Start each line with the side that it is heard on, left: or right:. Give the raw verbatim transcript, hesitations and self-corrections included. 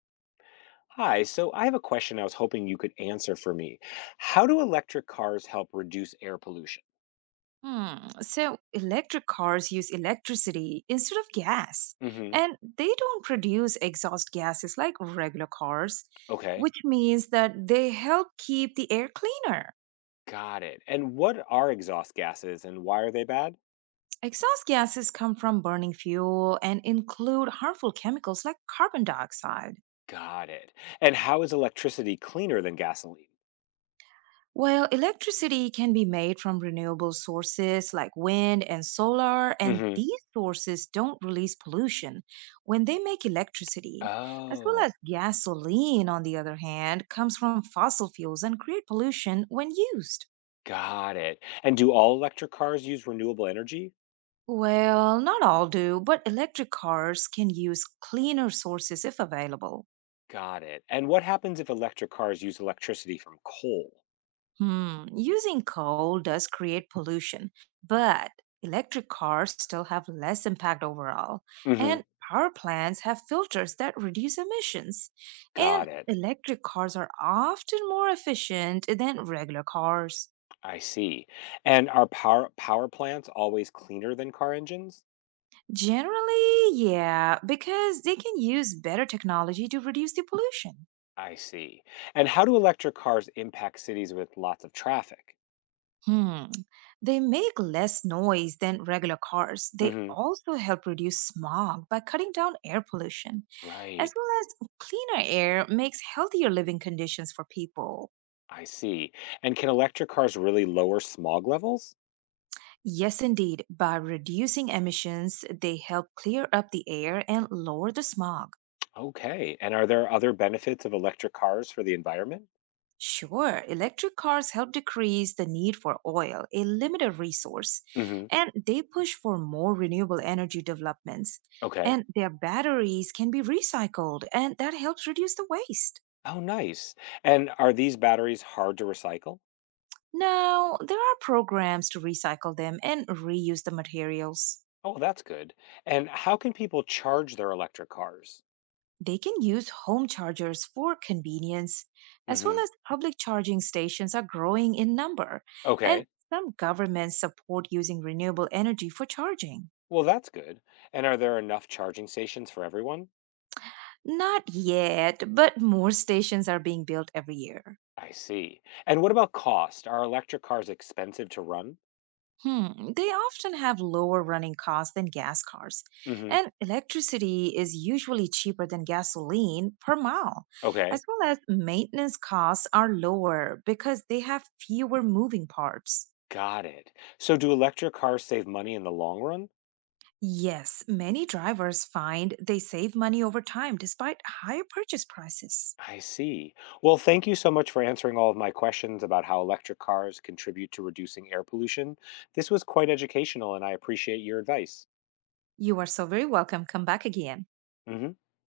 left: Hi, so I have a question I was hoping you could answer for me. How do electric cars help reduce air pollution?
right: Hmm. So electric cars use electricity instead of gas,
left: Hmm.
right: and they don't produce exhaust gases like regular cars,
left: Okay,
right: which means that they help keep the air cleaner.
left: got it. And what are exhaust gases and why are they bad?
right: Exhaust gases come from burning fuel and include harmful chemicals like carbon dioxide.
left: Got it. And how is electricity cleaner than gasoline?
right: Well, electricity can be made from renewable sources like wind and solar, and
left: Hmm.
right: these sources don't release pollution when they make electricity. As
left: Oh,
right: well as gasoline, on the other hand, comes from fossil fuels and create pollution when used.
left: got it. And do all electric cars use renewable energy?
right: Well, not all do, but electric cars can use cleaner sources if available.
left: Got it. And what happens if electric cars use electricity from coal?
right: Hmm, using coal does create pollution, but electric cars still have less impact overall.
left: Hmm.
right: And power plants have filters that reduce emissions. And
left: Got it.
right: electric cars are often more efficient than regular cars.
left: I see. And are power power plants always cleaner than car engines?
right: Generally, yeah, because they can use better technology to reduce the pollution.
left: I see. And how do electric cars impact cities with lots of traffic?
right: Hmm. They make less noise than regular cars. They
left: Hmm.
right: also help reduce smog by cutting down air pollution, as
left: Right.
right: well as cleaner air makes healthier living conditions for people.
left: I see. And can electric cars really lower smog levels?
right: Yes, indeed, by reducing emissions, they help clear up the air and lower the smog.
left: Okay. And are there other benefits of electric cars for the environment?
right: Sure, electric cars help decrease the need for oil, a limited resource,
left: Hmm.
right: and they push for more renewable energy developments.
left: Okay.
right: And their batteries can be recycled, and that helps reduce the waste.
left: Oh, nice. And are these batteries hard to recycle?
right: Now, there are programs to recycle them and reuse the materials.
left: Oh, that's good. And how can people charge their electric cars?
right: They can use home chargers for convenience, as well
left: Hmm.
right: as public charging stations are growing in number,
left: Okay.
right: and some governments support using renewable energy for charging.
left: Well, that's good. And are there enough charging stations for everyone?
right: Not yet, but more stations are being built every year.
left: I see. And what about cost? Are electric cars expensive to run?
right: Hmm, they often have lower running costs than gas cars,
left: Hmm.
right: and electricity is usually cheaper than gasoline per mile, as
left: Okay,
right: well as maintenance costs are lower because they have fewer moving parts.
left: got it. So do electric cars save money in the long run?
right: Yes, many drivers find they save money over time despite higher purchase prices.
left: I see. Well, thank you so much for answering all of my questions about how electric cars contribute to reducing air pollution. This was quite educational, and I appreciate your advice.
right: You are so very welcome. Come back again.
left: Hmm.